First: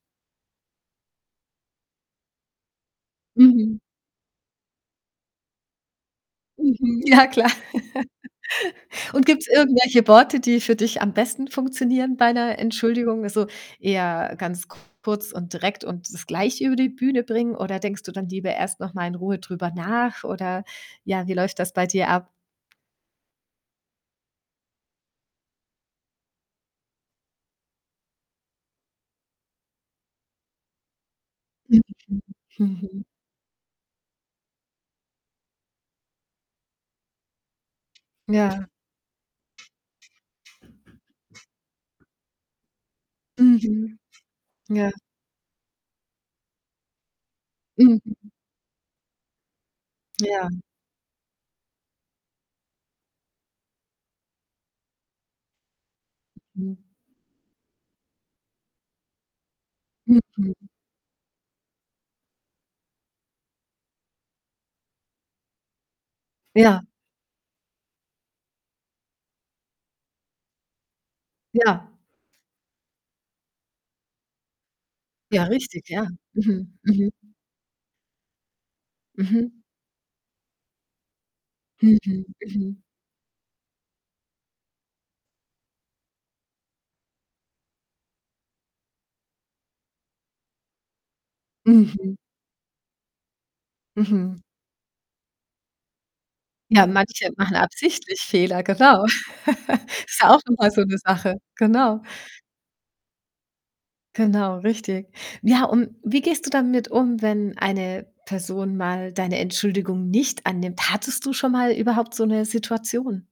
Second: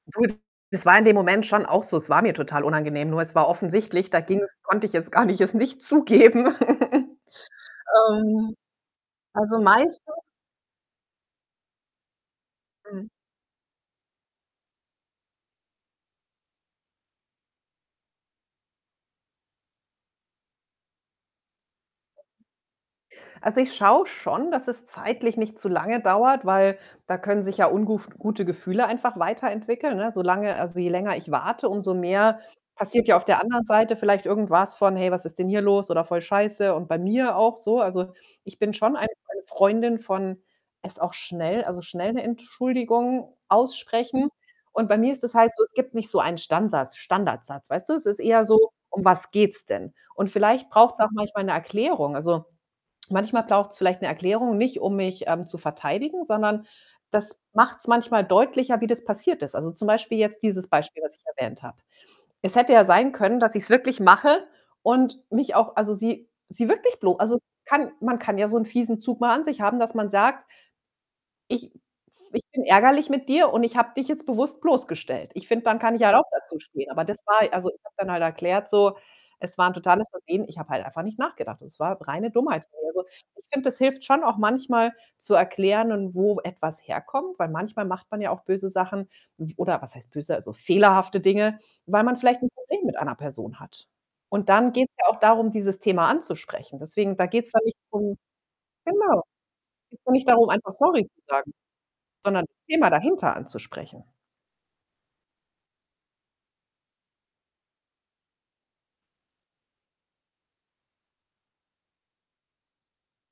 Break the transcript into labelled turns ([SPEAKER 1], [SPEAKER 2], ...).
[SPEAKER 1] Gut, das war in dem Moment schon auch so. Es war mir total unangenehm, nur es war
[SPEAKER 2] Mhm.
[SPEAKER 1] offensichtlich, da ging‘s konnte ich jetzt gar nicht es nicht zugeben.
[SPEAKER 2] Mhm. Ja, klar.
[SPEAKER 1] Ähm,
[SPEAKER 2] Und gibt‘s
[SPEAKER 1] also, meistens
[SPEAKER 2] irgendwelche Worte, die für dich am besten funktionieren bei ‘ner
[SPEAKER 1] Mhm.
[SPEAKER 2] Entschuldigung? Also, eher ganz kurz und direkt und das gleich über die Bühne bringen oder denkst du dann lieber erst noch mal in Ruhe drüber nach oder ja, wie läuft das bei dir ab?
[SPEAKER 1] Also, ich schaue schon, dass es zeitlich nicht zu lange dauert, weil da können sich ja unguf gute Gefühle einfach weiterentwickeln, ne? Solange also, je länger ich warte,
[SPEAKER 2] Mhm,
[SPEAKER 1] umso mehr
[SPEAKER 2] mhm.
[SPEAKER 1] passiert ja auf der anderen Seite vielleicht irgendwas von: „Hey, was ist denn hier los?“, oder: „Voll scheiße“ und bei mir auch so Also, ich
[SPEAKER 2] Ja.
[SPEAKER 1] bin schon eine eine Freundin von es auch schnell also, schnell ‘ne Entschuldigung
[SPEAKER 2] Mhm.
[SPEAKER 1] aussprechen. Und
[SPEAKER 2] Ja.
[SPEAKER 1] bei mir ist das halt so, es gibt nicht so einen Stansatz Standardsatz, weißt du? Es ist
[SPEAKER 2] Mhm.
[SPEAKER 1] eher so: „Um was geht‘s denn?“ Und
[SPEAKER 2] Ja.
[SPEAKER 1] vielleicht braucht‘s auch manchmal ‘ne Erklärung. Also, manchmal braucht‘s vielleicht ‘ne Erklärung, nicht, um mich, ähm, zu verteidigen, sondern
[SPEAKER 2] Mhm.
[SPEAKER 1] das macht‘s manchmal deutlicher, wie das passiert ist. Also, zum Beispiel jetzt
[SPEAKER 2] Mhm.
[SPEAKER 1] dieses Beispiel, was ich erwähnt habe. Es hätte ja sein können, dass ich‘s wirklich mache und mich auch also, sie sie
[SPEAKER 2] Ja.
[SPEAKER 1] wirklich blo also, kann man kann ja so ‘n fiesen Zug mal an sich haben, dass man sagt: „Ich f
[SPEAKER 2] Ja.
[SPEAKER 1] ich bin ärgerlich mit dir und ich habe dich jetzt bewusst bloßgestellt.“
[SPEAKER 2] Ja,
[SPEAKER 1] Ich finde, dann
[SPEAKER 2] richtig,
[SPEAKER 1] kann ich
[SPEAKER 2] ja.
[SPEAKER 1] halt auch da zu
[SPEAKER 2] Mhm.
[SPEAKER 1] stehen. Aber
[SPEAKER 2] Mhm.
[SPEAKER 1] das war also, ich habe dann halt erklärt so: „Es
[SPEAKER 2] Mhm.
[SPEAKER 1] war ‘n totales Versehen.” Ich habe halt einfach nicht nachgedacht. Das war
[SPEAKER 2] Mhm.
[SPEAKER 1] reine Dummheit von
[SPEAKER 2] Mhm.
[SPEAKER 1] mir, also, ich finde, das hilft schon auch manchmal zu erklären wo etwas herkommt, weil manchmal macht man ja auch böse Sachen. F oder was heißt böse, also, fehlerhafte Dinge, weil
[SPEAKER 2] Mhm.
[SPEAKER 1] man vielleicht ‘n Problem mit einer Person hat.
[SPEAKER 2] Mhm.
[SPEAKER 1] Und dann geht‘s ja auch darum, dieses Thema anzusprechen.
[SPEAKER 2] Ja,
[SPEAKER 1] Deswegen, da
[SPEAKER 2] manche
[SPEAKER 1] geht‘s
[SPEAKER 2] machen
[SPEAKER 1] dann nicht drum
[SPEAKER 2] absichtlich Fehler, genau.
[SPEAKER 1] genau, geht dann
[SPEAKER 2] Ist
[SPEAKER 1] nicht
[SPEAKER 2] ja auch
[SPEAKER 1] darum, einfach
[SPEAKER 2] nochmal so ‘ne
[SPEAKER 1] „Sorry“ zu
[SPEAKER 2] Sache,
[SPEAKER 1] sagen,
[SPEAKER 2] genau.
[SPEAKER 1] sondern das Thema dahinter anzusprechen.
[SPEAKER 2] Genau, richtig. Ja, und wie gehst du damit um, wenn eine Person mal deine Entschuldigung nicht annimmt? Hattest du schon mal überhaupt so ‘ne Situation?